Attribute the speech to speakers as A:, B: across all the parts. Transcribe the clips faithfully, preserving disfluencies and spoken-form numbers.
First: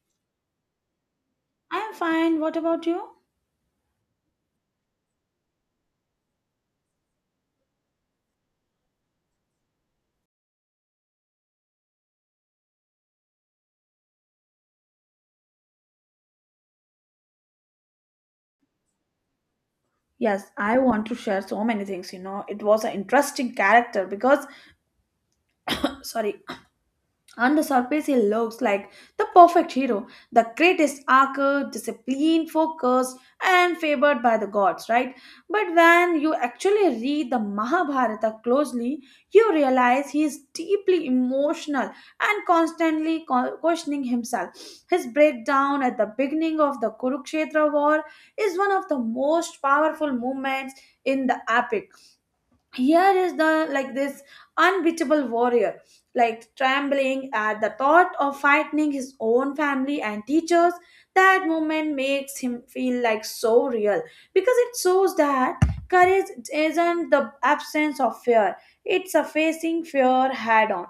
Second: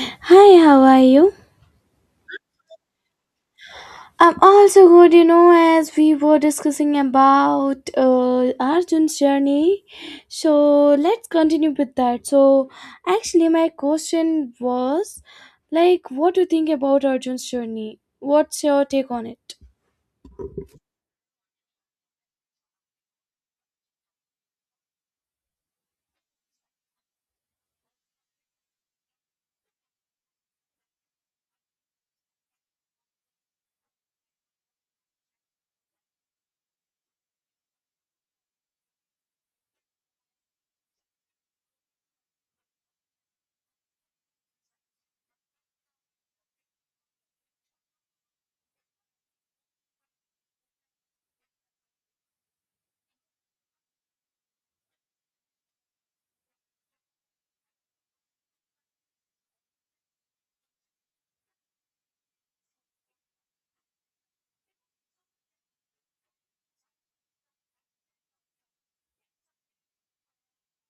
A: Hi, how are you?
B: I am fine. What about you?
A: I'm also good, you know, as we were discussing about uh, Arjun's journey. So let's continue with that. So, actually, my question was like, what do you think about Arjun's journey? What's your take on it?
B: Yes, I want to share so many things. You know, it was an interesting character because, sorry, on the surface, he looks like the perfect hero, the greatest archer, disciplined, focused, and favored by the gods, right? But when you actually read the Mahabharata closely, you realize he is deeply emotional and constantly co- questioning himself. His breakdown at the beginning of the Kurukshetra war is one of the most powerful moments in the epic. Here is the like this unbeatable warrior like trembling at the thought of frightening his own family and teachers. That moment makes him feel like so real because it shows that courage isn't the absence of fear, it's a facing fear head on.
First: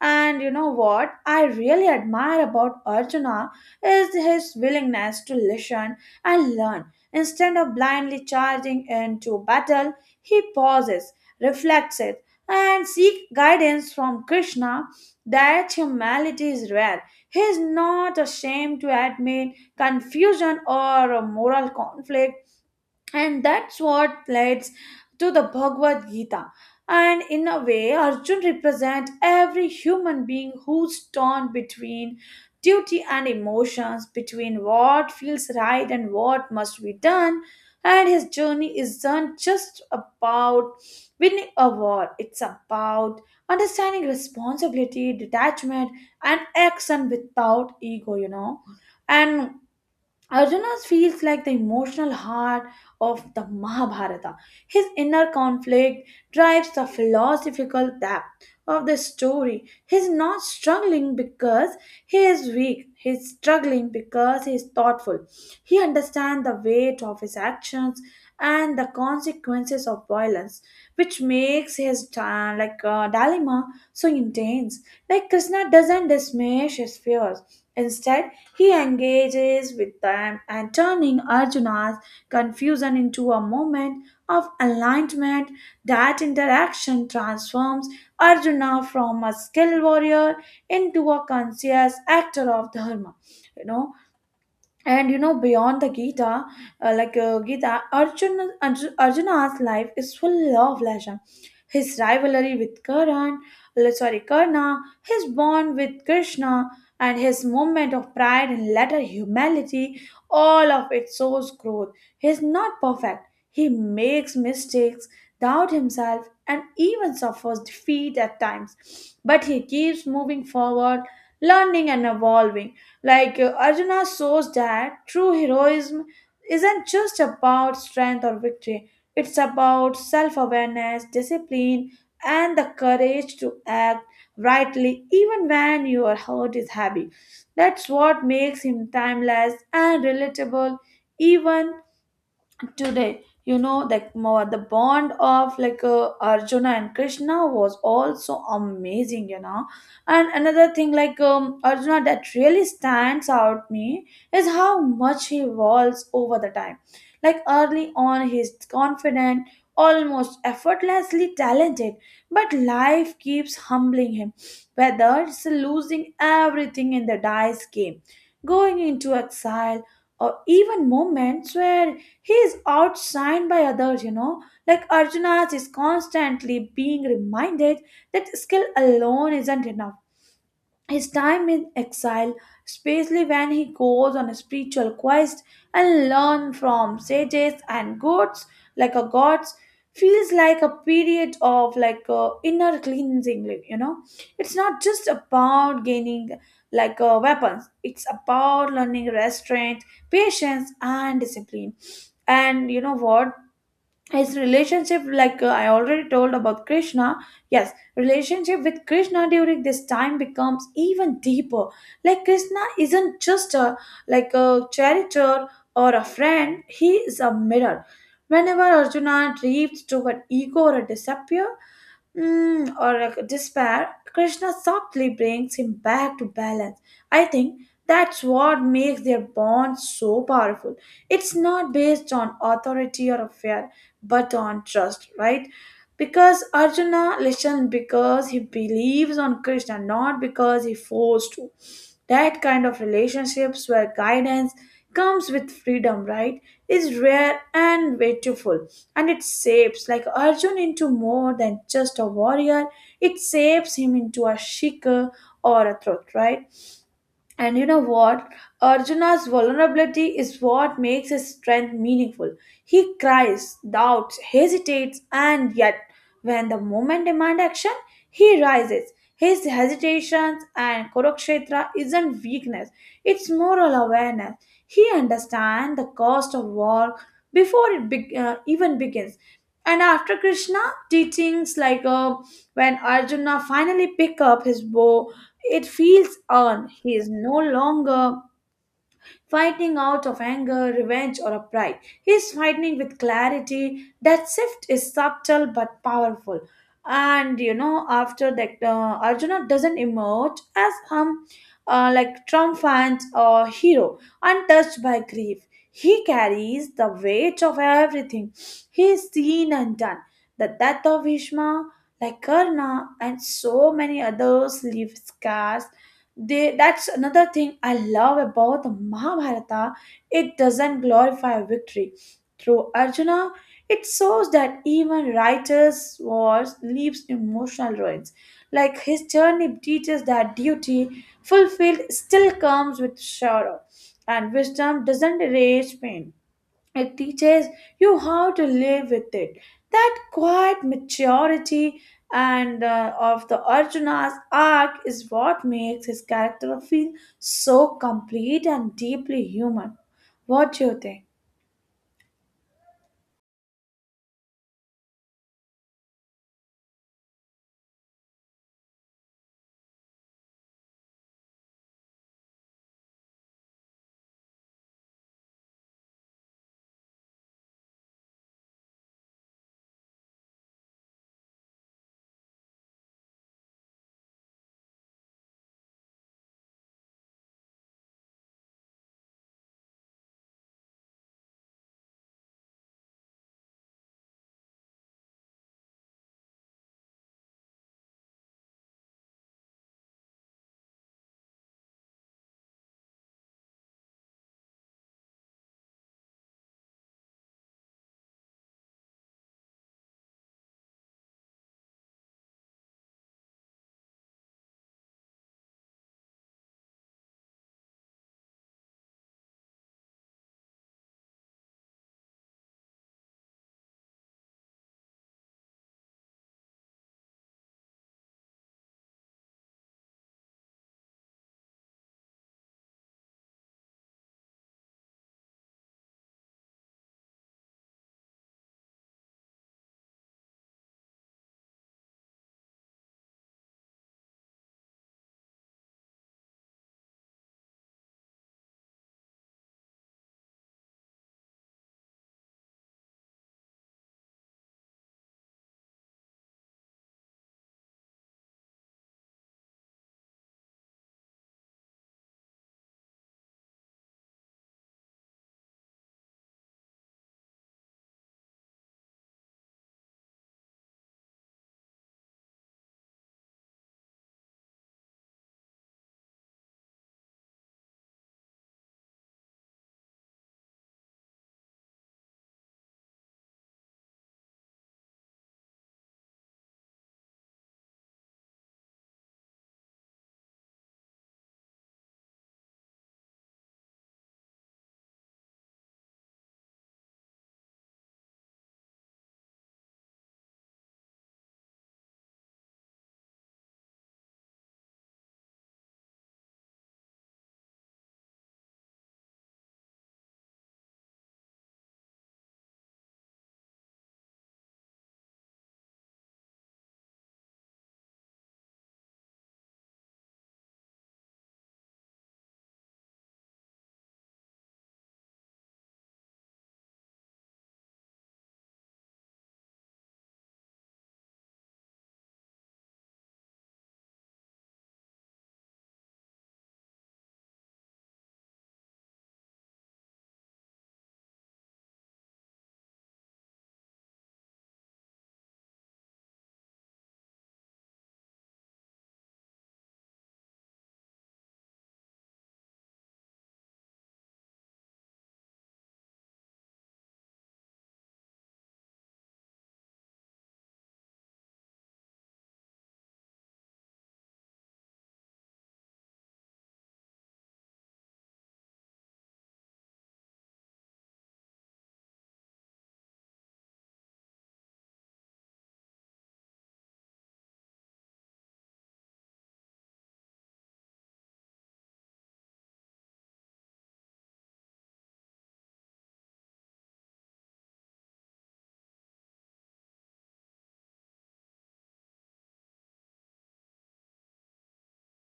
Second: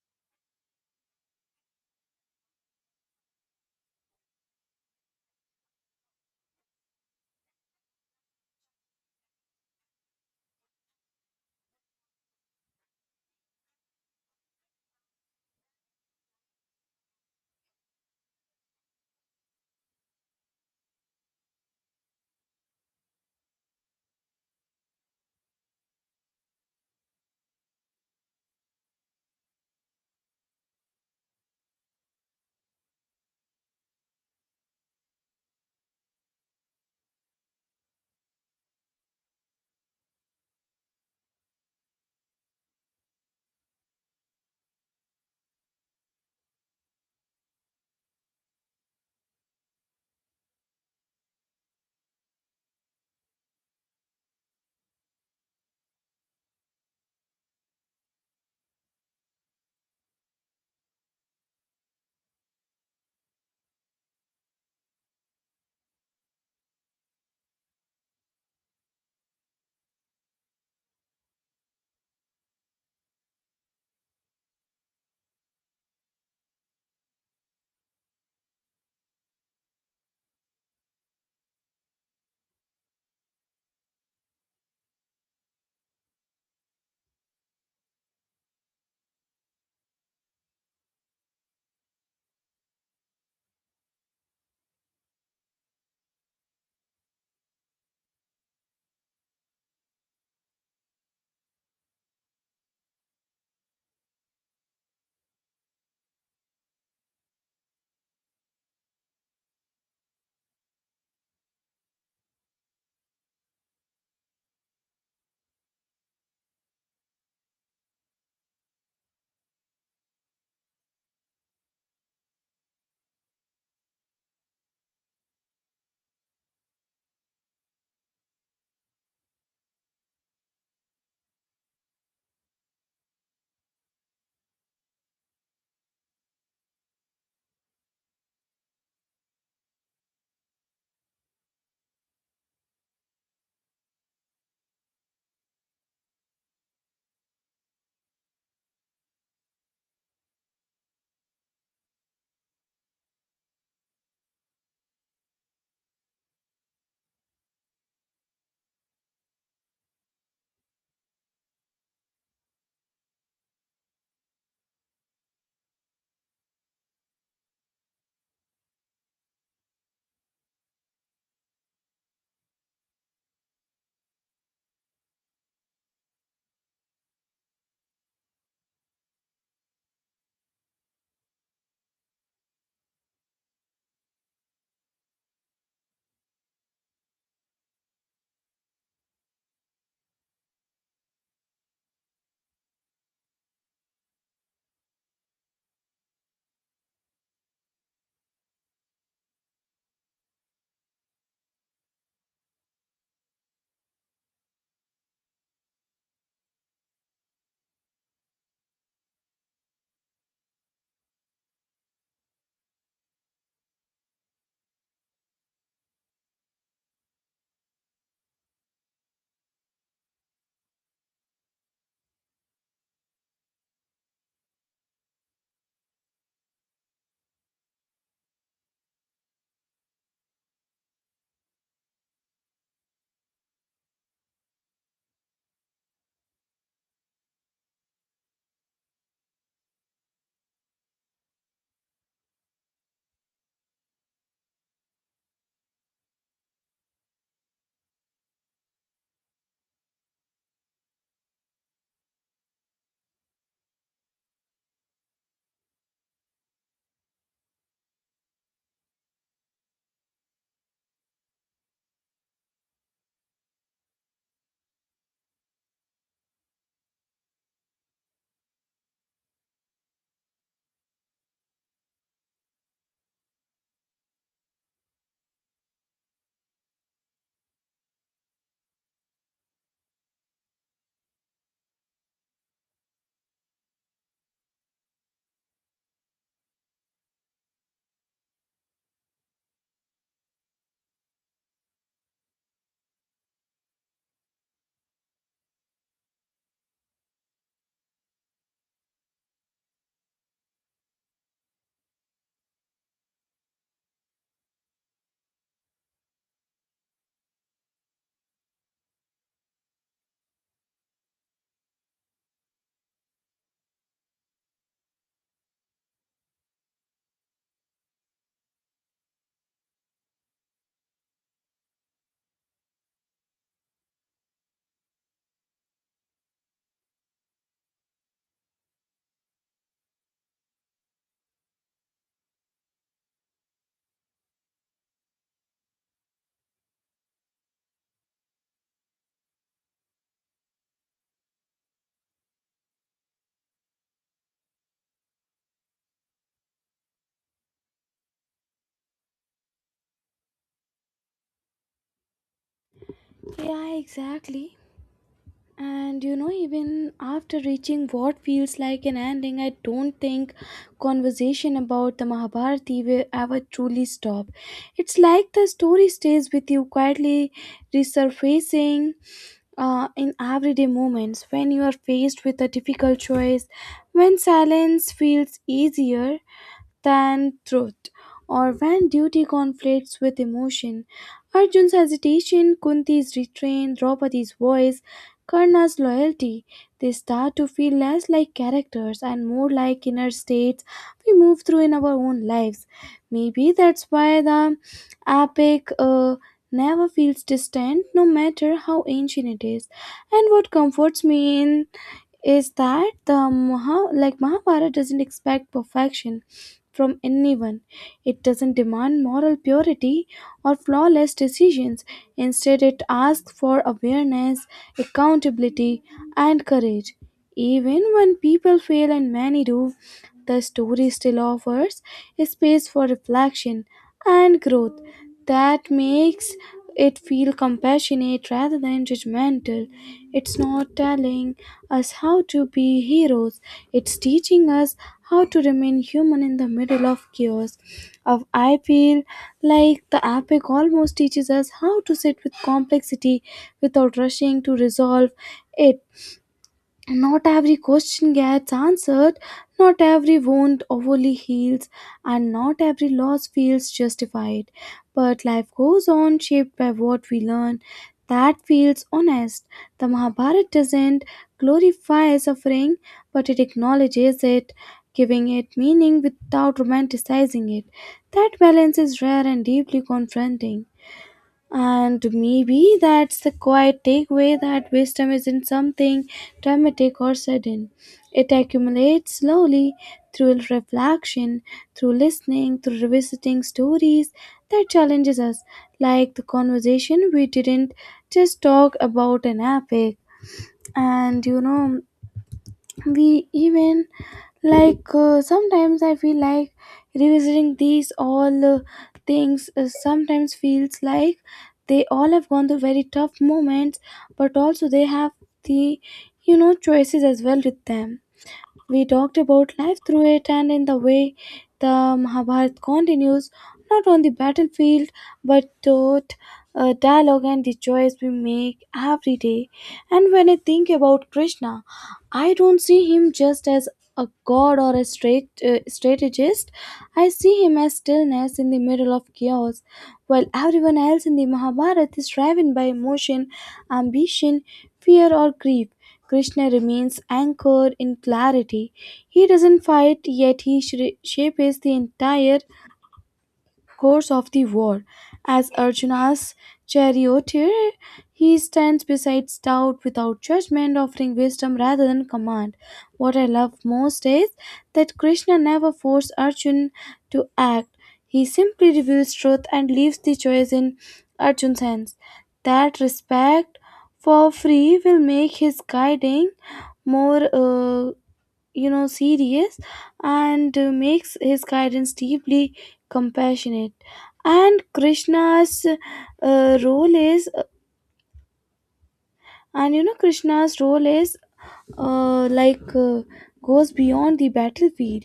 B: And you know what I really admire about Arjuna is his willingness to listen and learn. Instead of blindly charging into battle, he pauses, reflects it, and seeks guidance from Krishna. That humility is rare. He is not ashamed to admit confusion or a moral conflict, and that's what leads to the Bhagavad Gita. And in a way, Arjun represents every human being who's torn between duty and emotions, between what feels right and what must be done. And his journey isn't just about winning a war, it's about understanding responsibility, detachment, and action without ego, you know. And Arjuna feels like the emotional heart of the Mahabharata. His inner conflict drives the philosophical depth of the story. He's not struggling because he is weak. He's struggling because he is thoughtful. He understands the weight of his actions and the consequences of violence, which makes his uh, like uh, dilemma so intense. Like Krishna doesn't dismiss his fears. Instead, he engages with them and turning Arjuna's confusion into a moment of alignment. That interaction transforms Arjuna from a skilled warrior into a conscious actor of dharma. You know, and you know beyond the Gita, uh, like uh, gita arjuna Arju- Arjuna's life is full of leisure. His rivalry with karan uh, sorry Karna, his bond with Krishna, and his moment of pride and later humility, all of it shows growth. He is not perfect, he makes mistakes, doubts himself, and even suffers defeat at times, but he keeps moving forward, learning and evolving. like uh, Arjuna shows that true heroism isn't just about strength or victory, it's about self awareness, discipline, and the courage to act rightly even when your heart is heavy. That's what makes him timeless and relatable, even today, you know. Like more the bond of like uh, Arjuna and Krishna was also amazing, you know. And another thing like um, Arjuna that really stands out me is how much he evolves over the time. Like early on he's confident, almost effortlessly talented, but life keeps humbling him, whether it's losing everything in the dice game, going into exile, or even moments where he is outshined by others, you know. Like Arjuna is constantly being reminded that skill alone isn't enough. His time in exile, especially when he goes on a spiritual quest and learns from sages and gods, like a gods, feels like a period of like a inner cleansing. Like, you know, it's not just about gaining like uh, weapons; it's about learning restraint, patience, and discipline. And you know what? His relationship like uh, I already told about Krishna. Yes, relationship with Krishna during this time becomes even deeper. Like Krishna isn't just a like a character or a friend, he is a mirror. Whenever Arjuna drifts toward ego or disappear, mm, or a despair, Krishna softly brings him back to balance. I think that's what makes their bond so powerful. It's not based on authority or affair, but on trust, right? Because Arjuna listens because he believes on Krishna, not because he forced to. That kind of relationships where guidance comes with freedom, right, is rare and beautiful. And it shapes like Arjun into more than just a warrior, it shapes him into a seeker or a truth, right? And you know what? Arjuna's vulnerability is what makes his strength meaningful. He cries, doubts, hesitates, and yet, when the moment demand action, he rises. His hesitations and Kurukshetra isn't weakness, it's moral awareness. He understands the cost of war before it be- uh, even begins. And after Krishna, teachings like uh, when Arjuna finally pick up his bow, it feels earned. He is no longer fighting out of anger, revenge, or a pride. He is fighting with clarity. That shift is subtle but powerful. And you know, after that, uh, Arjuna doesn't emerge as um, uh, like triumphant or hero, untouched by grief. He carries the weight of everything he is seen and done. The death of Bhishma, like Karna, and so many others leave scars. They that's another thing I love about the Mahabharata. It doesn't glorify victory through Arjuna. It shows that even writers wars leaves emotional ruins. Like his journey teaches that duty fulfilled still comes with sorrow, and wisdom doesn't erase pain, it teaches you how to live with it. That quiet maturity and uh, of the Arjuna's arc is what makes his character feel so complete and deeply human. What do you think?
A: Yeah, exactly. And you know, even after reaching what feels like an ending, I don't think conversation about the Mahabharati will ever truly stop. It's like the story stays with you quietly, resurfacing uh, in everyday moments when you are faced with a difficult choice, when silence feels easier than truth, or when duty conflicts with emotion. Arjun's hesitation, Kunti's restraint, Draupadi's voice, Karna's loyalty, they start to feel less like characters and more like inner states we move through in our own lives. Maybe that's why the epic uh, never feels distant, no matter how ancient it is. And what comforts me in is that the Maha, like Mahabharata doesn't expect perfection from anyone. It doesn't demand moral purity or flawless decisions. Instead, it asks for awareness, accountability, and courage. Even when people fail, and many do, the story still offers a space for reflection and growth that makes it feel compassionate rather than judgmental. It's not telling us how to be heroes, it's teaching us how to remain human in the middle of chaos. Of I feel like the epic almost teaches us how to sit with complexity without rushing to resolve it. Not every question gets answered, not every wound overly heals, and not every loss feels justified. But life goes on, shaped by what we learn. That feels honest. The Mahabharata doesn't glorify suffering, but it acknowledges it, giving it meaning without romanticizing it. That balance is rare and deeply confronting. And maybe that's the quiet takeaway, that wisdom isn't something dramatic or sudden. It accumulates slowly through reflection, through listening, through revisiting stories that challenges us, like the conversation we didn't just talk about an epic. And you know, we even like uh, sometimes I feel like revisiting these all uh, things uh, sometimes feels like they all have gone through very tough moments, but also they have the, you know, choices as well with them. We talked about life through it, and in the way the Mahabharata continues, not on the battlefield but taught uh, dialogue and the choice we make every day. And when I think about Krishna, I don't see him just as a god or a straight uh, strategist. I see him as stillness in the middle of chaos, while everyone else in the Mahabharata is driven by emotion, ambition, fear, or grief. Krishna remains anchored in clarity. He doesn't fight, yet he shri- shapes the entire course of the war. As Arjuna's charioteer, he stands beside doubt without judgment, offering wisdom rather than command. What I love most is that Krishna never forced Arjun to act. He simply reveals truth and leaves the choice in Arjun's hands. That respect for free will make his guiding more uh, you know, serious, and uh, makes his guidance deeply compassionate. And krishna's uh, role is and you know, Krishna's role is, uh, like uh, goes beyond the battlefield.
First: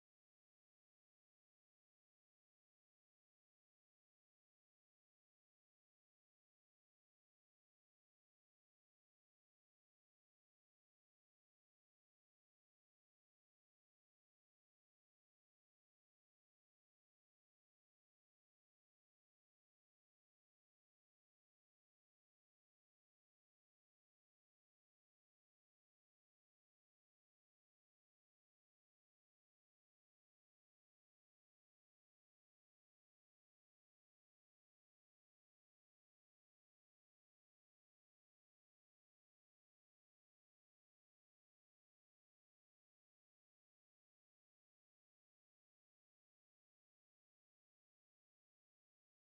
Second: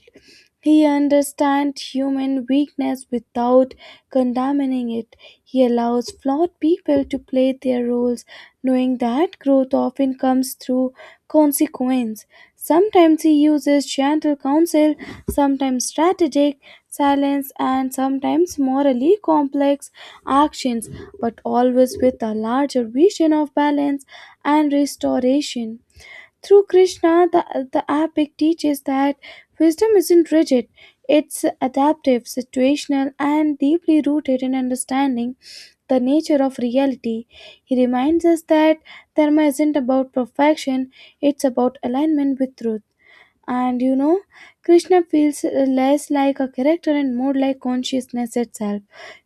A: He understands human weakness without condemning it. He allows flawed people to play their roles, knowing that growth often comes through consequence. Sometimes he uses gentle counsel, sometimes strategic silence, and sometimes morally complex actions, but always with a larger vision of balance and restoration. Through Krishna, the, the epic teaches that wisdom isn't rigid, it's adaptive, situational, and deeply rooted in understanding the nature of reality. He reminds us that dharma isn't about perfection, it's about alignment with truth. And you know, Krishna feels uh, less like a character and more like consciousness itself,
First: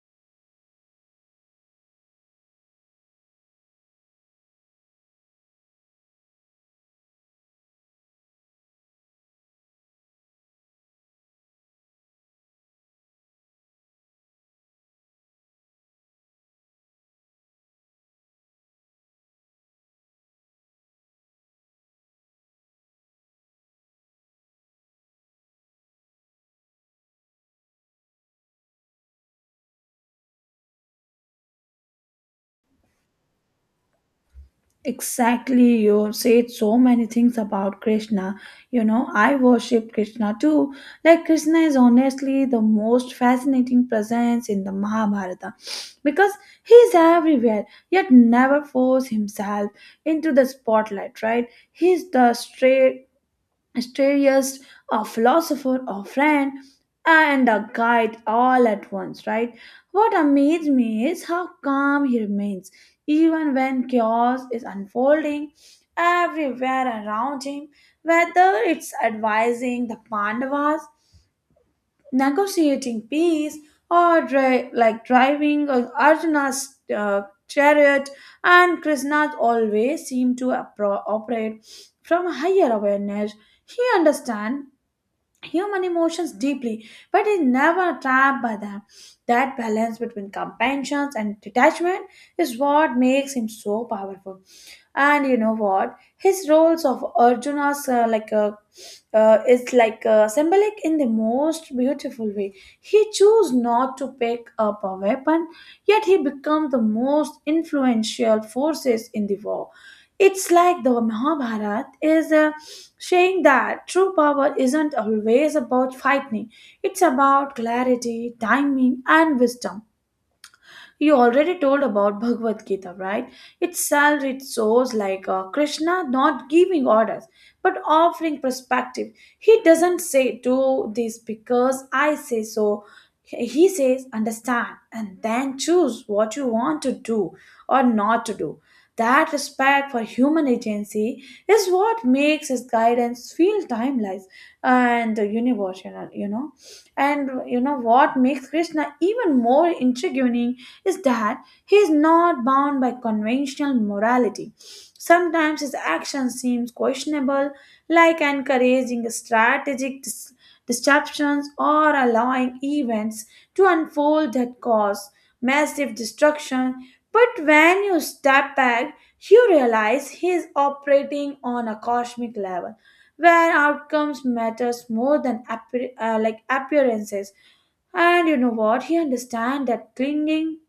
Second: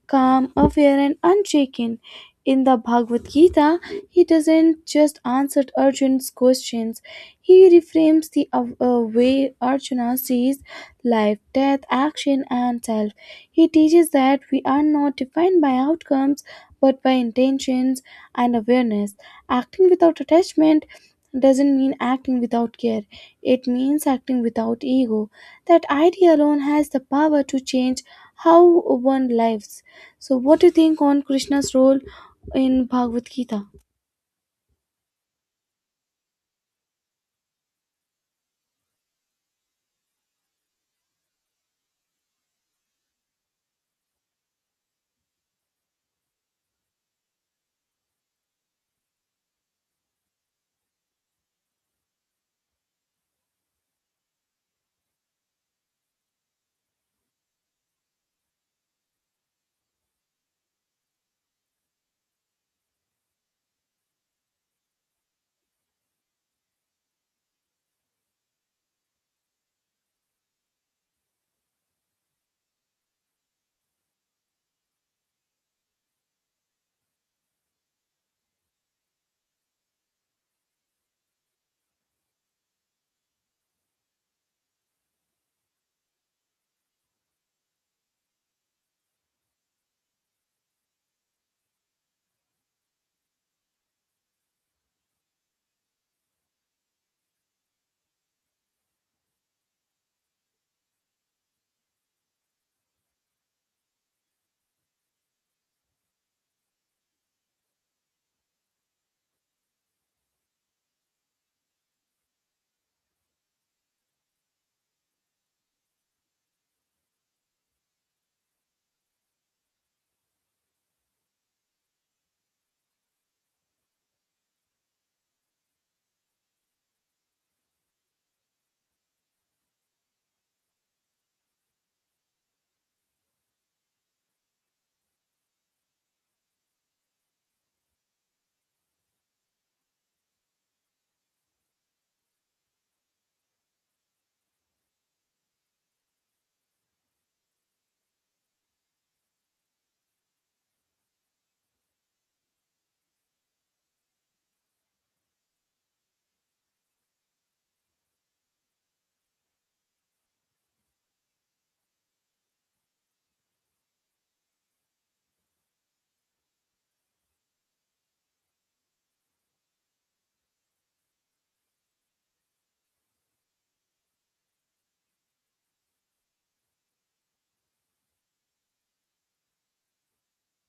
A: calm, aware, and unshaken. In the Bhagavad Gita, he doesn't just answer Arjuna's questions. He reframes the uh, uh, way Arjuna sees life, death, action, and self. He teaches that we are not defined by outcomes but by intentions and awareness. Acting without attachment doesn't mean acting without care, it means acting without ego. That idea alone has the power to change how one lives. So, what do you think on Krishna's role in Bhagavad Gita?
B: Exactly, you said so many things about Krishna. You know, I worship Krishna too. Like, Krishna is honestly the most fascinating presence in the Mahabharata because he is everywhere, yet never force himself into the spotlight, right? He's the straight strategist, a philosopher, a friend, and a guide all at once, right? What amazed me is how calm he remains, even when chaos is unfolding everywhere around him, whether it's advising the Pandavas, negotiating peace, or dri- like driving or Arjuna's uh, chariot. And Krishna always seemed to appro- operate from a higher awareness. He understand human emotions deeply, but is never trapped by them. That balance between compassion and detachment is what makes him so powerful. And you know what? His roles of Arjuna's uh, like uh, uh, is like uh, symbolic in the most beautiful way. He chose not to pick up a weapon, yet he became the most influential forces in the war. It's like the Mahabharata is uh, saying that true power isn't always about fighting, it's about clarity, timing, and wisdom. You already told about Bhagavad Gita, right? Itself, it shows like uh, Krishna not giving orders but offering perspective. He doesn't say, "Do this because I say so." He says, "Understand and then choose what you want to do or not to do." That respect for human agency is what makes his guidance feel timeless and universal, you know. And you know what makes Krishna even more intriguing is that he is not bound by conventional morality. Sometimes his action seems questionable, like encouraging strategic dis- disruptions or allowing events to unfold that cause massive destruction. But when you step back, you realize he is operating on a cosmic level where outcomes matters more than appear- uh, like appearances. And you know what? He understands that clinging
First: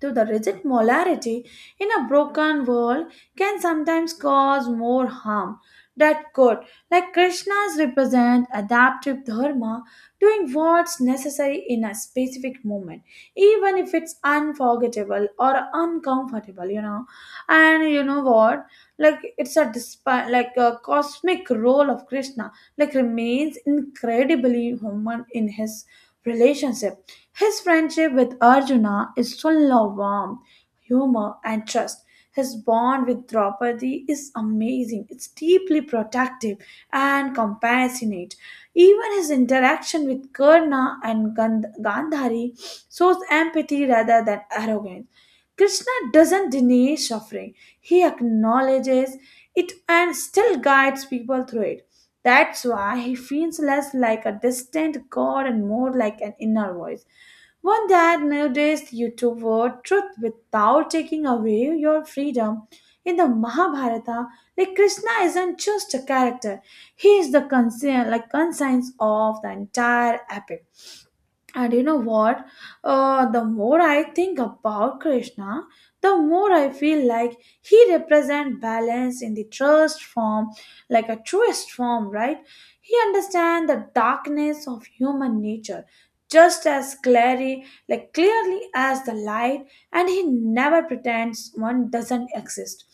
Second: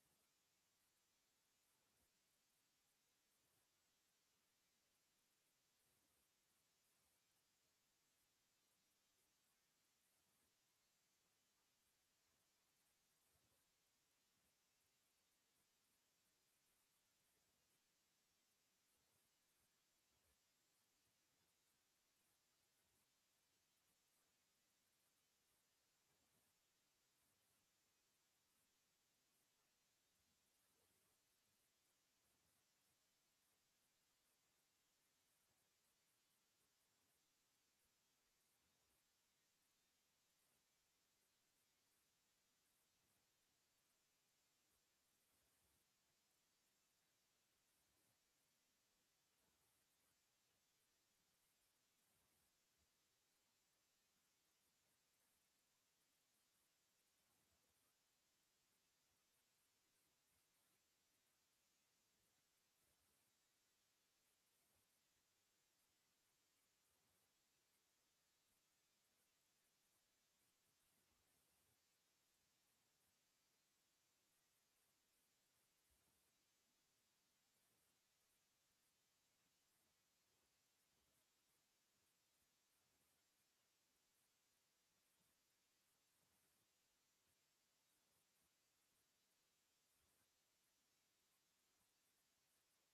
B: to the rigid molarity in a broken world can sometimes cause more harm that good. Like Krishna's represent adaptive dharma, doing what's necessary in a specific moment even if it's unforgettable or uncomfortable, you know. And you know what, like it's a despite like a cosmic role of Krishna, like remains incredibly human in his relationship. His friendship with Arjuna is full of warmth, humor, and trust. His bond with Draupadi is amazing. It's deeply protective and compassionate. Even his interaction with Karna and Gand- Gandhari shows empathy rather than arrogance. Krishna doesn't deny suffering, he acknowledges it and still guides people through it. That's why he feels less like a distant god and more like an inner voice. One that nudges you toward truth without taking away your freedom. In the Mahabharata, like Krishna isn't just a character, he is the conscience, like conscience of the entire epic. And you know what? Uh, the more I think about Krishna, the more I feel like he represents balance in the truest form, like a truest form, right? He understands the darkness of human nature just as clearly, like clearly as the light, and he never pretends one doesn't exist.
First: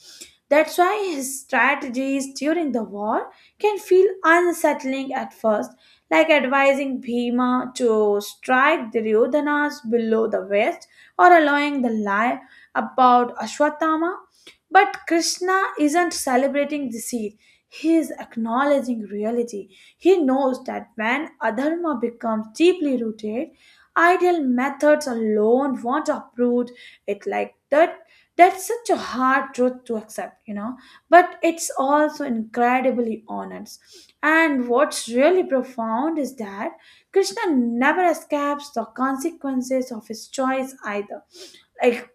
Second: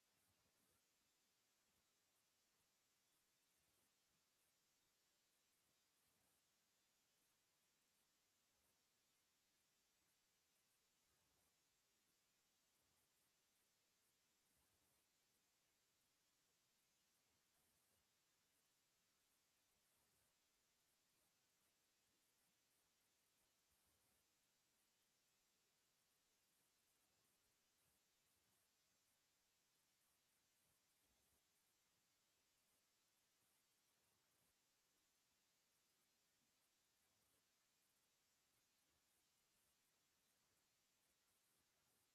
B: That's why his strategies during the war can feel unsettling at first, like advising Bhima to strike Duryodhana's below the waist, or allowing the lie about Ashwatthama. But Krishna isn't celebrating deceit. He is acknowledging reality. He knows that when adharma becomes deeply rooted, ideal methods alone won't uproot it like that. That's such a hard truth to accept, you know, but it's also incredibly honest. And what's really profound is that Krishna never escapes the consequences of his choice either. Like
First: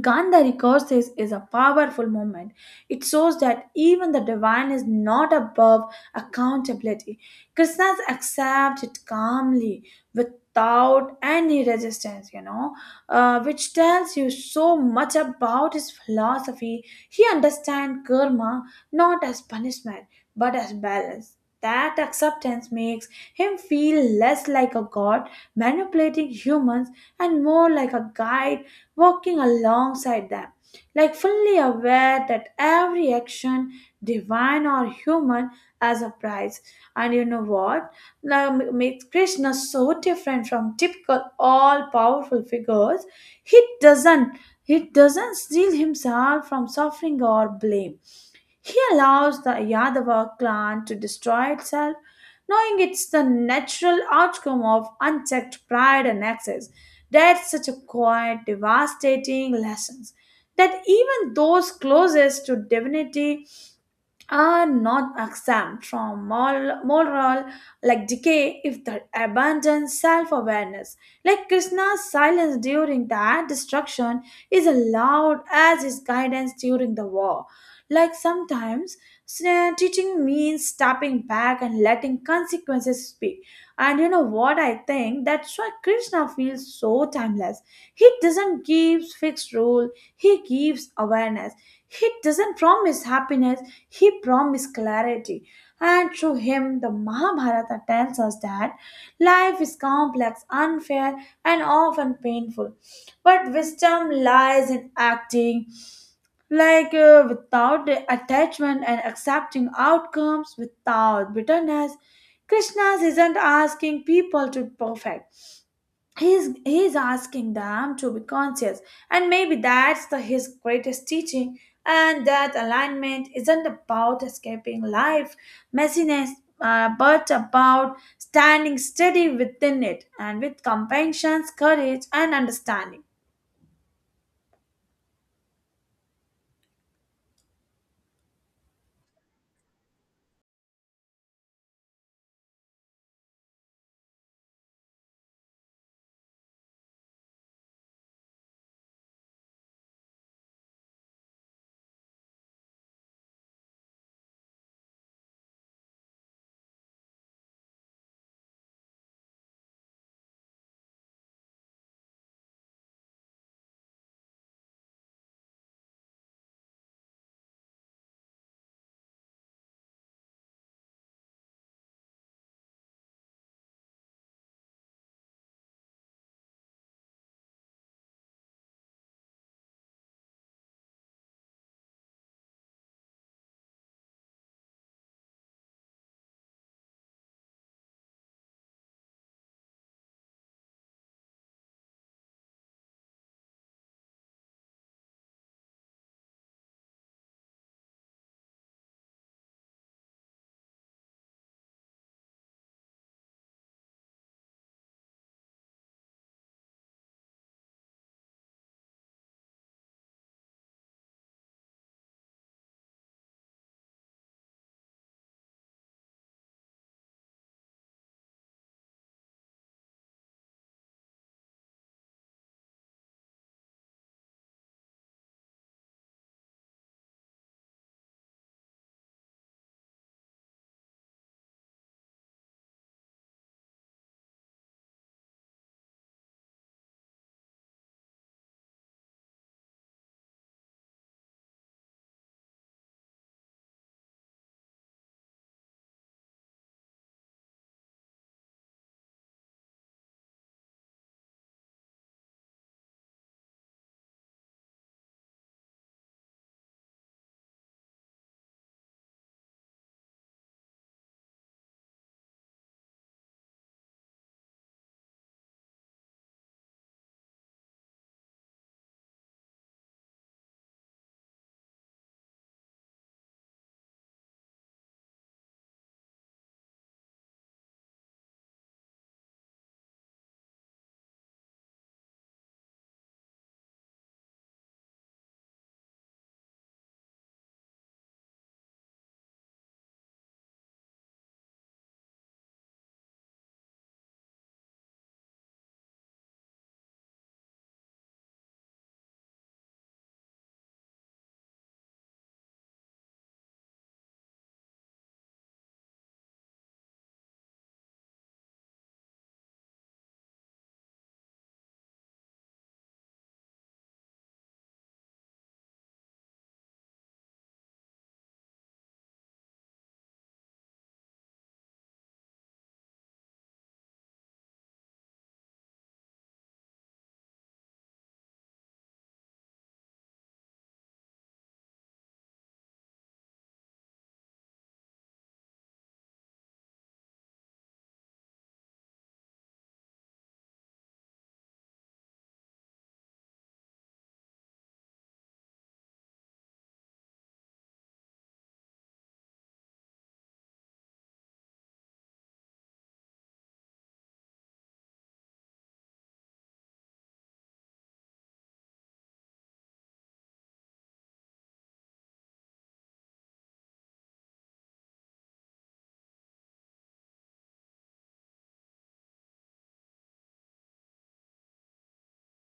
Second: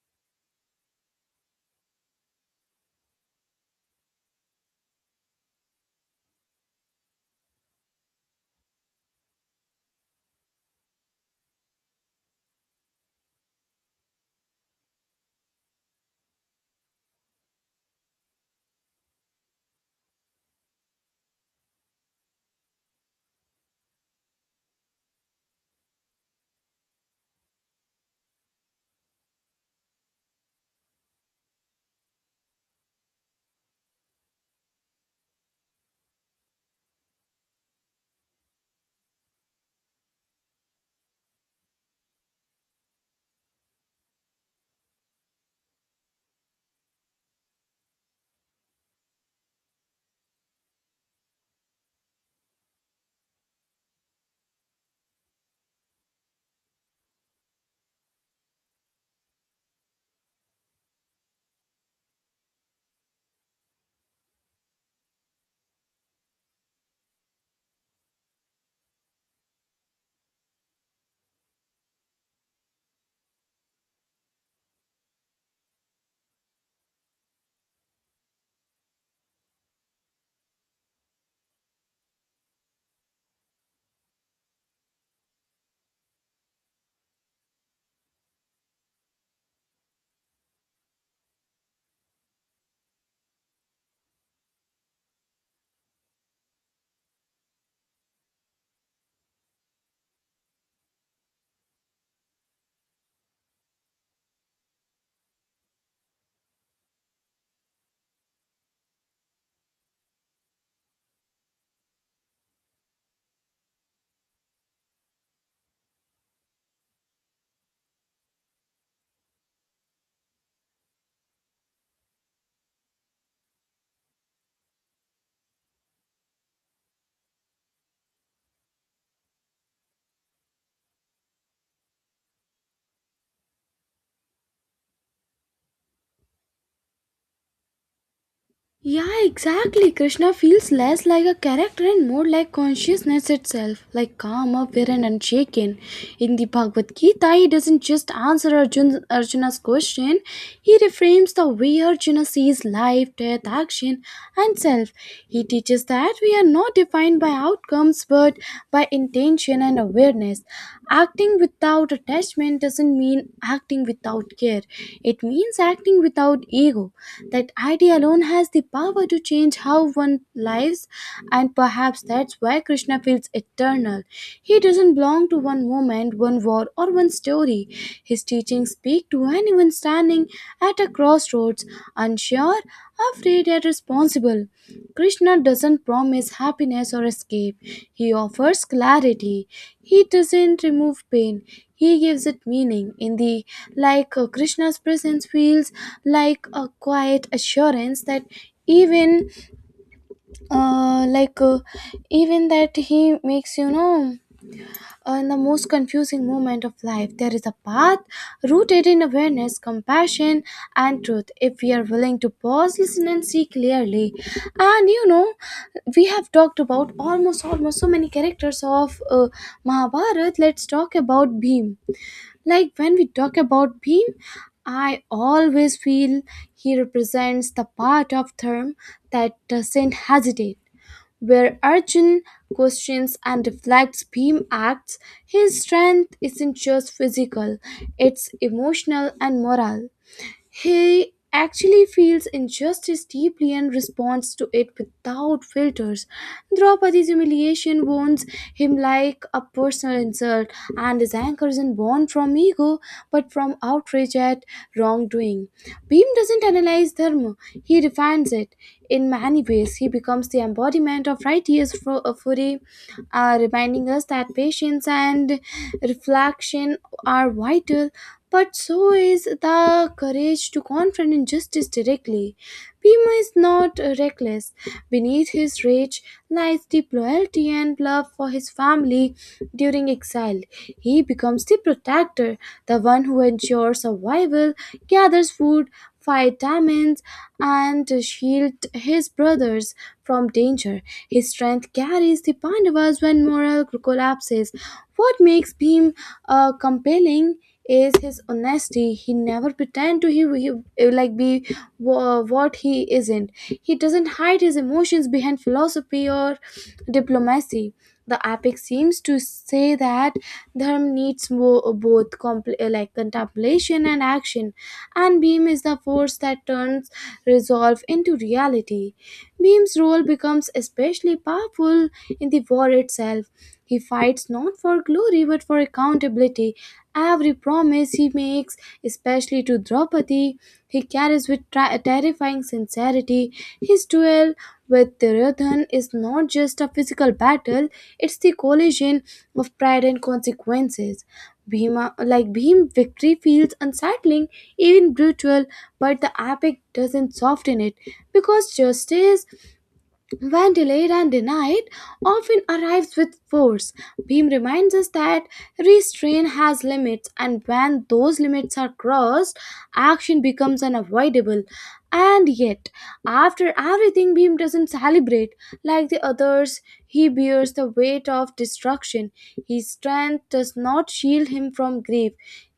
B: Gandhari courses is a powerful movement. It shows that even the divine is not above accountability. Krishna accepts it calmly without any resistance, you know, uh, which tells you so much about his philosophy. He understands karma not as punishment but as balance. That acceptance makes him feel less like a god manipulating humans and more like a guide walking alongside them, like fully aware that every action, divine or human, has a price. And you know what? Now m- makes Krishna so different from typical all-powerful figures. He doesn't he doesn't steal himself from suffering or blame. He allows the Yadava clan to destroy itself, knowing it's the natural outcome of unchecked pride and excess. That's such a quiet, devastating lesson that even those closest to divinity are not exempt from moral, moral like decay if they abandon self-awareness. Like Krishna's silence during that destruction is allowed as his guidance during the war. Like sometimes s- teaching means stepping back and letting consequences speak. And you know what, I think that's why Krishna feels so timeless. He doesn't give fixed rule, he gives awareness. He doesn't promise happiness, he promised clarity, and through him, the Mahabharata tells us that life is complex, unfair, and often painful. But wisdom lies in acting, like uh, without attachment and accepting outcomes without bitterness. Krishna isn't asking people to perfect, he's he's asking them to be conscious, and maybe that's the his greatest teaching, and that alignment isn't about escaping life messiness, uh, but about standing steady within it and with compassion, courage and understanding.
A: Yeah, exactly. Krishna feels less like a character and more like consciousness itself, like calm, apparent, and shaken. In the Bhagavad Gita, he doesn't just answer Arjun, Arjuna's question. He reframes the way Arjuna sees life, death, action, and self. He teaches that we are not defined by outcomes but by intention and awareness. Acting without attachment doesn't mean acting without care, it means acting without ego. That idea alone has the power to change how one lives, and perhaps that's why Krishna feels eternal. He doesn't belong to one moment, one war, or one story. His teachings speak to anyone standing at a crossroads, unsure, afraid, yet responsible. Krishna doesn't promise happiness or escape, he offers clarity. He doesn't remove pain, he gives it meaning. In the like uh, Krishna's presence feels like a quiet assurance that even uh, like uh, even that he makes, you know, uh, in the most confusing moment of life, there is a path rooted in awareness, compassion, and truth, if we are willing to pause, listen, and see clearly. And you know, we have talked about almost almost so many characters of uh, Mahabharata. Let's talk about Bhim. Like when we talk about Bhim, I always feel he represents the part of Dharma that doesn't hesitate. Where Arjun questions and deflects, Bhim acts. His strength isn't just physical, it's emotional and moral. He actually feels injustice deeply and responds to it without filters. Draupadi's humiliation wounds him like a personal insult, and his anger isn't born from ego but from outrage at wrongdoing. Bhim doesn't analyze dharma, he defines it. In many ways, he becomes the embodiment of righteous fu- uh, fury, uh, reminding us that patience and reflection are vital, but so is the courage to confront injustice directly. Bhima is not uh, reckless. Beneath his rage lies deep loyalty and love for his family during exile. He becomes the protector, the one who ensures survival, gathers food, fight demons, and shield his brothers from danger. His strength carries the Pandavas when morale collapses. What makes Bhim uh, compelling is his honesty. He never pretend to he, he- like be wha- what he isn't. He doesn't hide his emotions behind philosophy or diplomacy. The epic seems to say that dharma needs mo- both compl- uh, like contemplation and action, and beam is the force that turns resolve into reality. Bhim's role becomes especially powerful in the war itself. He fights not for glory but for accountability. Every promise he makes, especially to Draupadi, he carries with tra- terrifying sincerity. His duel with Duryodhan is not just a physical battle, it's the collision of pride and consequences. Bhima, like Bhim, victory feels unsettling, even brutal, but the epic doesn't soften it because justice, when delayed and denied, often arrives with force. Beam reminds us that restraint has limits, and when those limits are crossed, action becomes unavoidable. And yet, after everything, Beam doesn't celebrate. Like the others, he bears the weight of destruction. His strength does not shield him from grief,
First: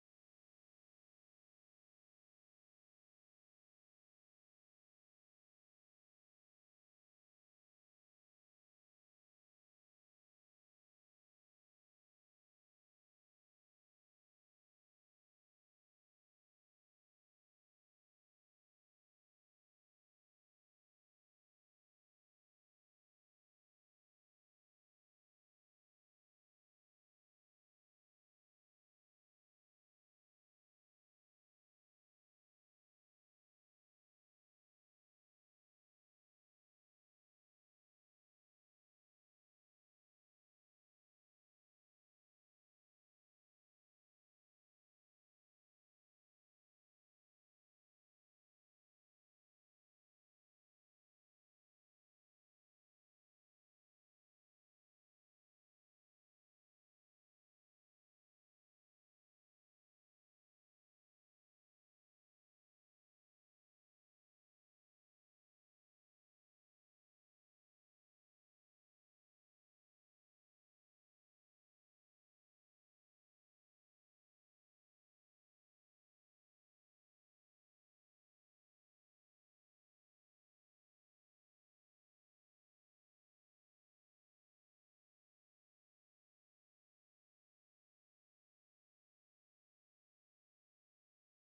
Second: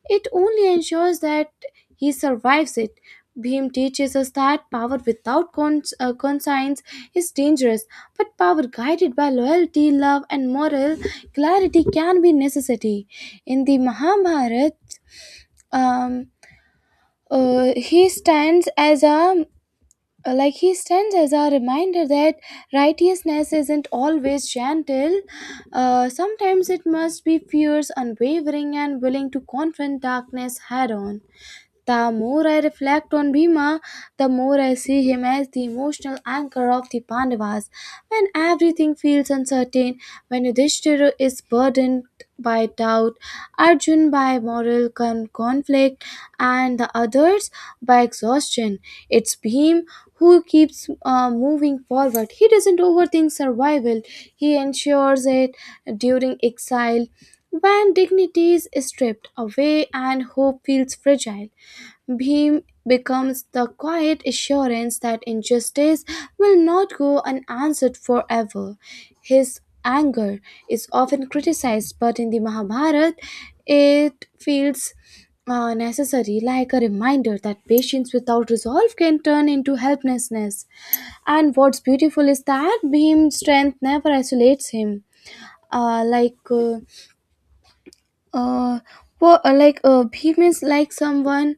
A: it only ensures that he survives it. Bhim teaches us that power without cons- uh, conscience is dangerous, but power guided by loyalty, love, and moral clarity can be necessity. In the Mahabharata, um, uh, he stands as a like he stands as a reminder that righteousness isn't always gentle. Uh, sometimes it must be fierce, unwavering, and willing to confront darkness head on. The more I reflect on Bhima, the more I see him as the emotional anchor of the Pandavas. When everything feels uncertain, when Yudhishthira is burdened by doubt, Arjun by moral con- conflict, and the others by exhaustion, it's Bhim who keeps uh, moving forward. He doesn't overthink survival, he ensures it during exile. When dignity is stripped away and hope feels fragile, Bhim becomes the quiet assurance that injustice will not go unanswered forever. His anger is often criticized, but in the Mahabharata, it feels uh, necessary, like a reminder that patience without resolve can turn into helplessness. And what's beautiful is that Bhim's strength never isolates him. Uh, like uh, uh well uh, like uh he means like someone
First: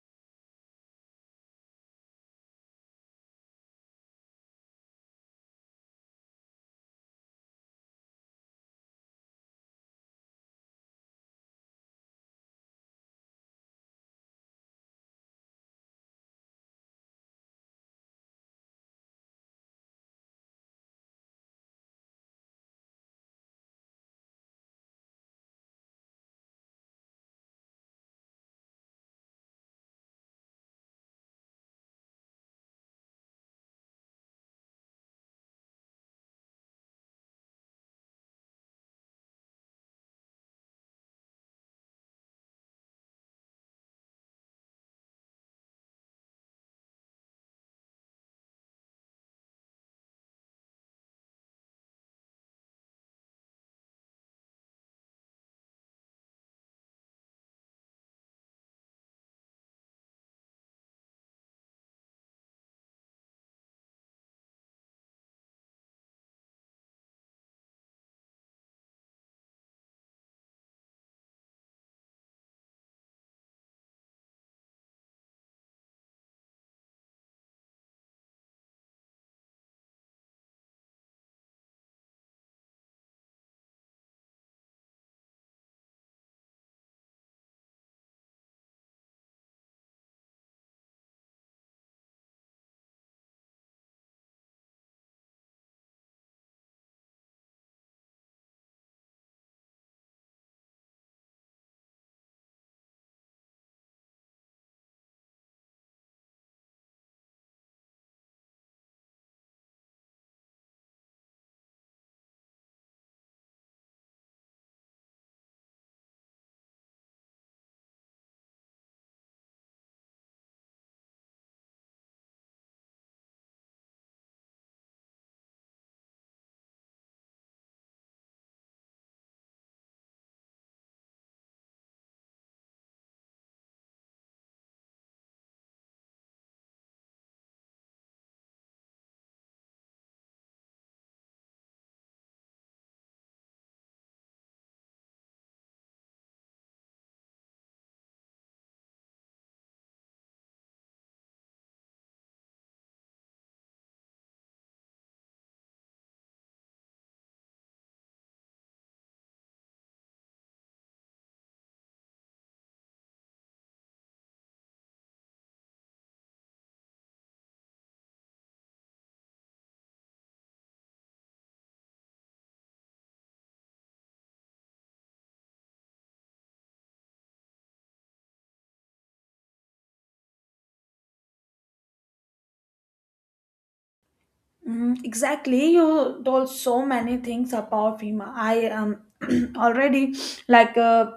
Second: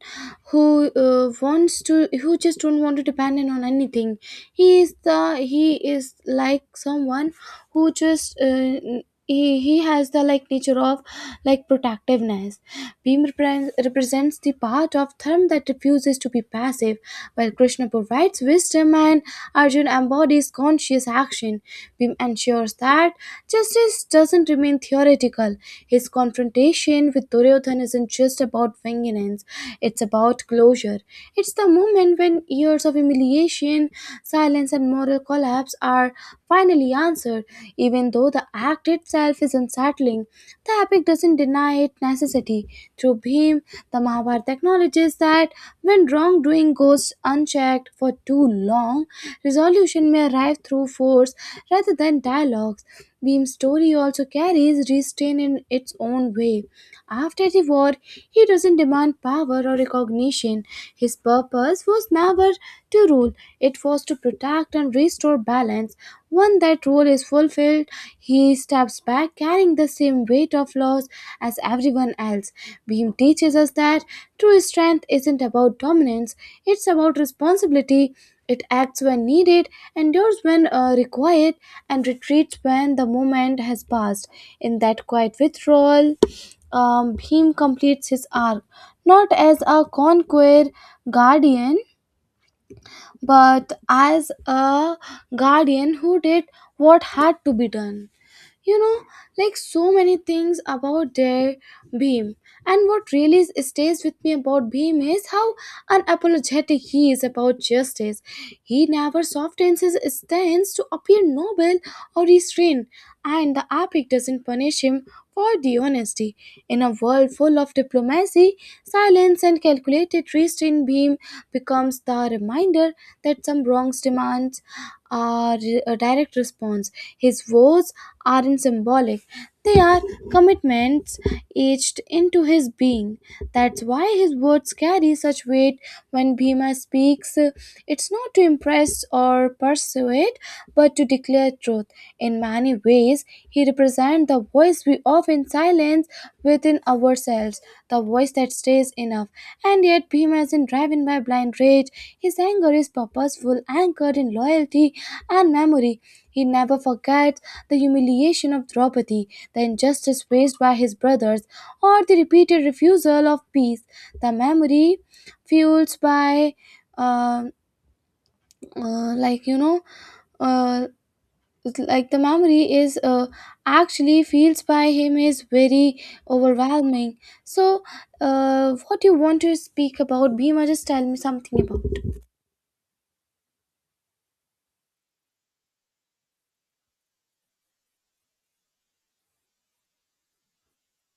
A: who uh, wants to, who just don't want to depend on anything. He is the he is like someone who just, uh, he, he has the like nature of like protectiveness. Beam repre- represents the part of dharma that refuses to be passive, while Krishna provides wisdom and Arjun embodies conscious action. Bhim ensures that justice doesn't remain theoretical. His confrontation with Duryodhan isn't just about vengeance, it's about closure. It's the moment when years of humiliation, silence, and moral collapse are finally answered. Even though the act itself is unsettling, the epic doesn't deny its necessity. Through Bhim, the Mahabharata acknowledges that when wrongdoing goes unchecked for too long, resolution may arrive through force rather than dialogues. Beam's story also carries restraint in its own way. After the war, he doesn't demand power or recognition. His purpose was never to rule, it was to protect and restore balance. When that role is fulfilled, he steps back, carrying the same weight of loss as everyone else. Beam teaches us that true strength isn't about dominance, it's about responsibility. It acts when needed, endures when uh, required, and retreats when the moment has passed. In that quiet withdrawal, um, Bhim completes his arc not as a conqueror guardian, but as a guardian who did what had to be done. You know, like so many things about their Beam. And what really stays with me about Beam is how unapologetic he is about justice. He never softens his stance to appear noble or restrained, and the epic doesn't punish him for the honesty. In a world full of diplomacy, silence and calculated restraint, beam becomes the reminder that some wrongs demands are a direct response. His woes aren't symbolic, they are commitment statements etched into his being. That's why his words carry such weight. When Bhima speaks, uh, it's not to impress or persuade, but to declare truth. In many ways, he represents the voice we often silence within ourselves, the voice that stays enough. And yet, Bhima isn't driven by blind rage. His anger is purposeful, anchored in loyalty and memory. He never forgets the humiliation of Draupadi, the injustice faced by his brothers, or the repeated refusal of peace. The memory fuels by, uh, uh, like you know, uh, like the memory is, uh, actually feels by him, is very overwhelming. So, uh, what you want to speak about? Bhima, just tell me something about.
B: Mhm. Exactly, you told so many things about FEMA. I um already like uh,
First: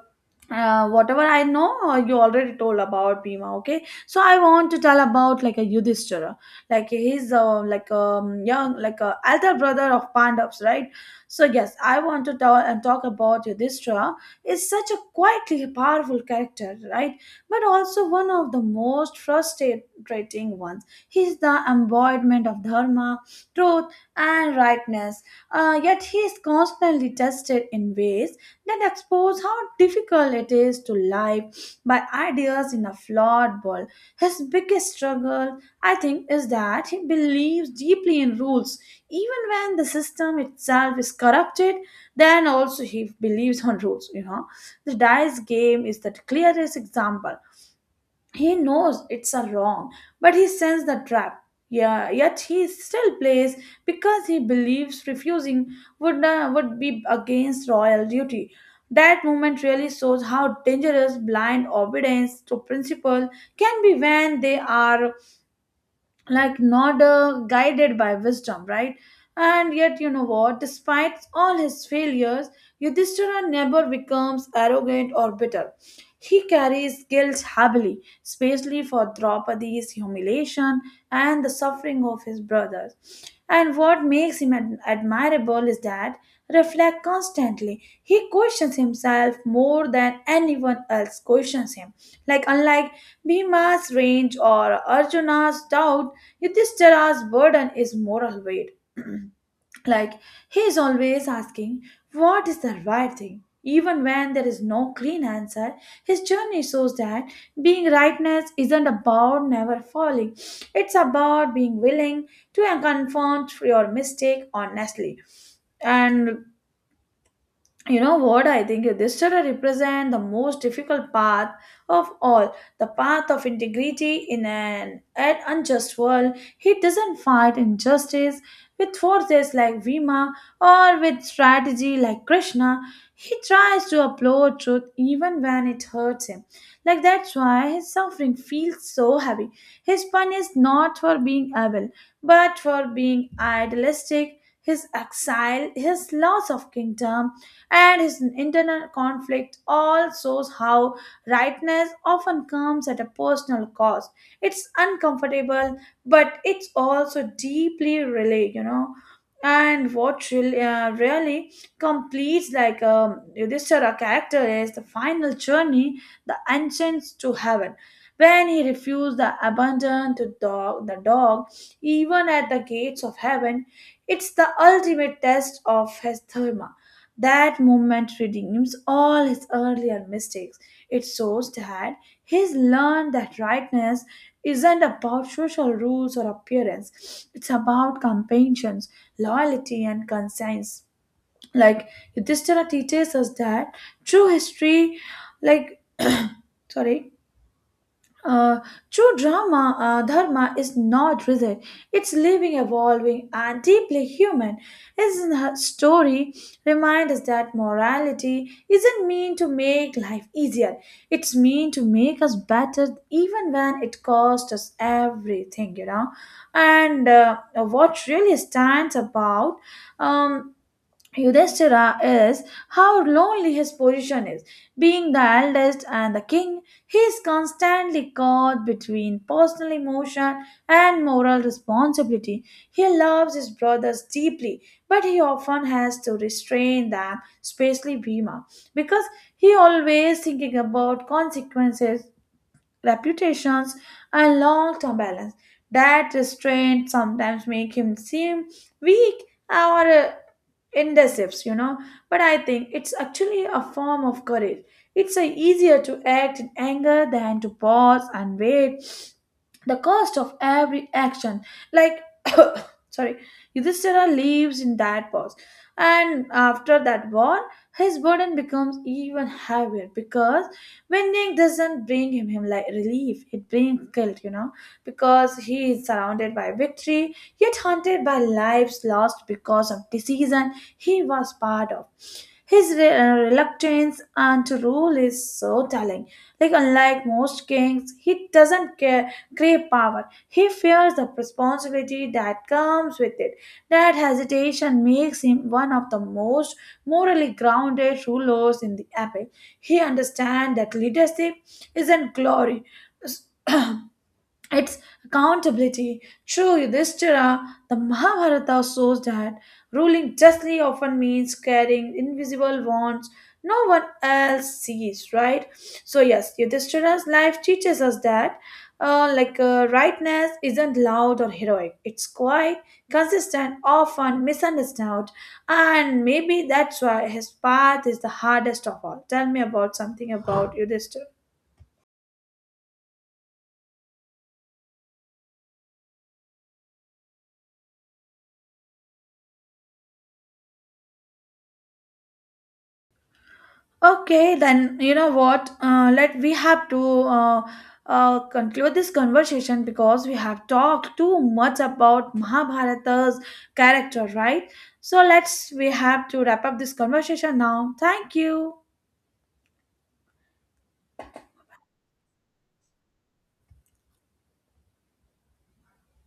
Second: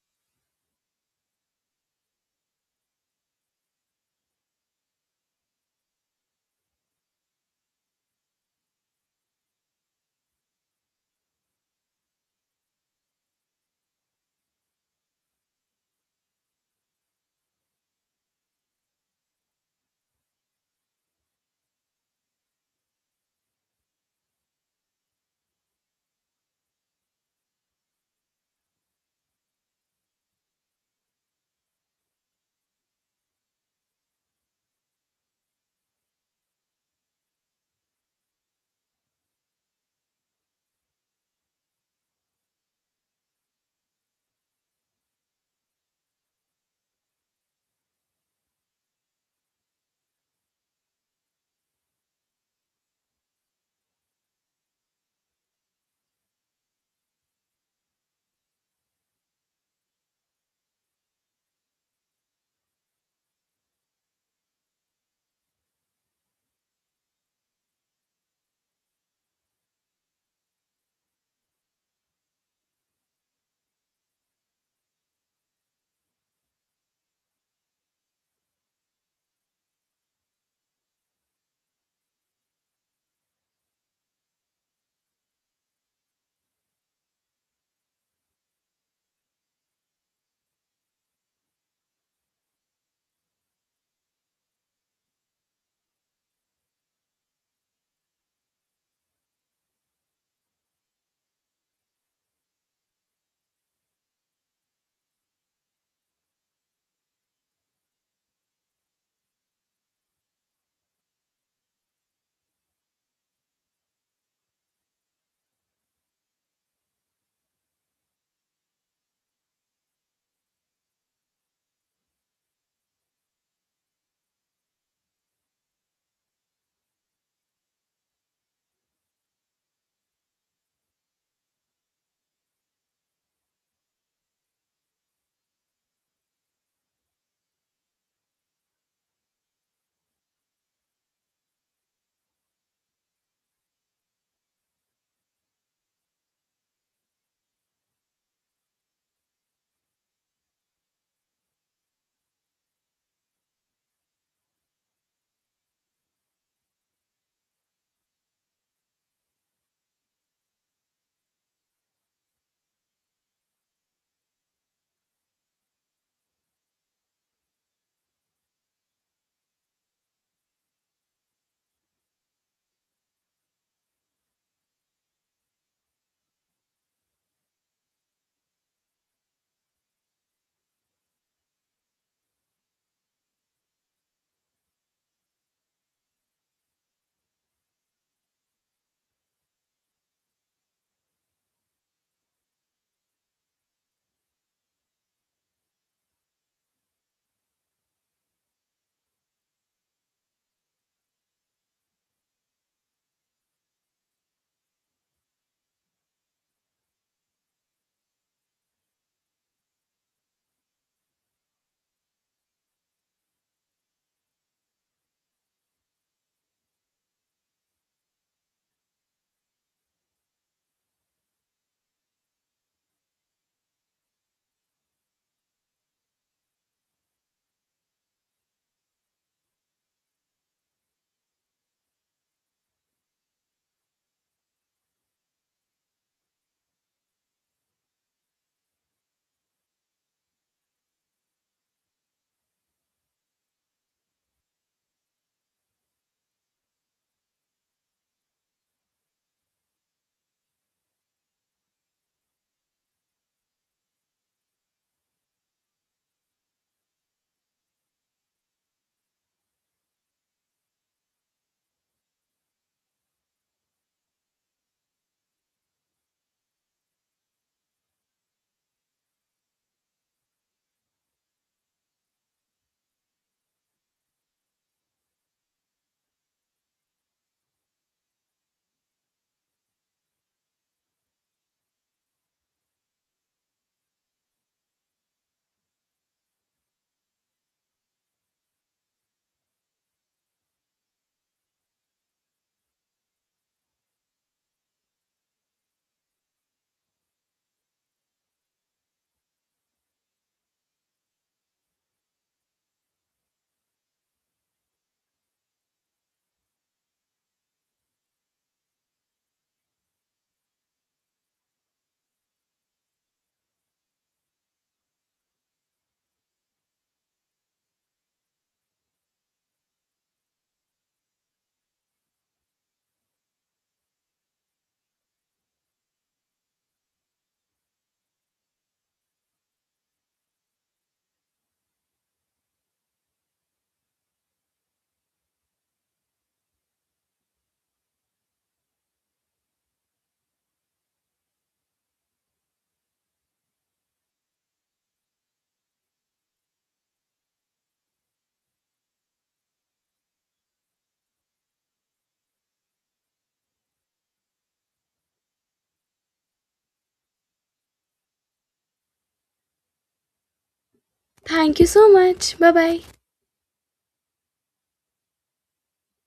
B: uh, whatever I know, uh, you already told about Bhima. Okay, so I want to tell about like a Yudhishthira. Like he's uh, like um young, like a elder brother of Pandavas, right? So yes, I want to tell and talk about Yudhishthira. Is such a quietly powerful character, right? But also one of the most frustrating ones. He's the embodiment of dharma, truth, and rightness. Uh, yet he is constantly tested in ways that expose how difficult it is to live by ideas in a flawed world. His biggest struggle, I think, is that he believes deeply in rules, even when the system itself is corrupted. Then also he believes on rules. You know, the dice game is the clearest example. He knows it's a wrong, but he sends the trap. Yeah, yet he still plays because he believes refusing would uh, would be against royal duty. That moment really shows how dangerous blind obedience to principle can be when they are like not uh, guided by wisdom, right? And yet, you know what, despite all his failures, Yudhishthira never becomes arrogant or bitter. He carries guilt heavily, especially for Draupadi's humiliation and the suffering of his brothers. And what makes him ad- admirable is that reflect constantly, he questions himself more than anyone else questions him. Like unlike Bhima's range or Arjuna's doubt, Yudhishthira's burden is moral weight. Like he is always asking, what is the right thing? Even when there is no clean answer, his journey shows that being rightness isn't about never falling. It's about being willing to confront your mistake honestly. And you know what, I think this study represent the most difficult path of all, the path of integrity in an, an unjust world. He doesn't fight injustice with forces like Vima, or with strategy like Krishna. He tries to upload truth even when it hurts him. Like that's why his suffering feels so heavy. His pun is not for being evil but for being idealistic. His exile, his loss of kingdom, and his internal conflict all shows how rightness often comes at a personal cost. It's uncomfortable, but it's also deeply really, you know. And what really, uh, really completes like um, Yudhishthira character is the final journey, the ascent to heaven. When he refused the abandon to dog, the dog, even at the gates of heaven, it's the ultimate test of his dharma. That moment redeems all his earlier mistakes. It shows that he's learned that rightness isn't about social rules or appearance, it's about compassion, loyalty, and conscience. Like Yudhishthira teaches us that true history, like sorry, uh, true drama, uh, dharma is not rigid. It's living, evolving, and deeply human. Isn't her story remind us that morality isn't mean to make life easier. It's mean to make us better, even when it costs us everything, you know. And uh, what really stands about um, Yudhishthira is how lonely his position is. Being the eldest and the king, he is constantly caught between personal emotion and moral responsibility. He loves his brothers deeply, but he often has to restrain them, especially Bhima, because he always thinking about consequences, reputations, and long-term balance. That restraint sometimes make him seem weak or uh, indecisive, you know. But I think it's actually a form of courage. It's uh, easier to act in anger than to pause and wait. The cost of every action, like sorry, Yudhishthira lives in that pause, and after that war, his burden becomes even heavier because winning doesn't bring him, him like relief, it brings guilt, you know, because he is surrounded by victory, yet haunted by lives lost because of decision he was part of. His re- uh, reluctance and to rule is so telling. Like unlike most kings, he doesn't care, crave power. He fears the responsibility that comes with it. That hesitation makes him one of the most morally grounded rulers in the epic. He understands that leadership isn't glory. It's accountability. True Yudhishthira, the Mahabharata shows that ruling justly often means carrying invisible wands no one else sees, right? So, yes, Yudhishthira's life teaches us that. Uh, like uh, rightness isn't loud or heroic, it's quiet, consistent, often misunderstood, and maybe that's why his path is the hardest of all. Tell me about something about Yudhishthira. Okay, then you know what? Uh, let we have to uh, uh, conclude this conversation because we have talked too much about Mahabharata's character, right? So let's we have to wrap up this conversation now. Thank you.
A: Thank you so much. Bye bye.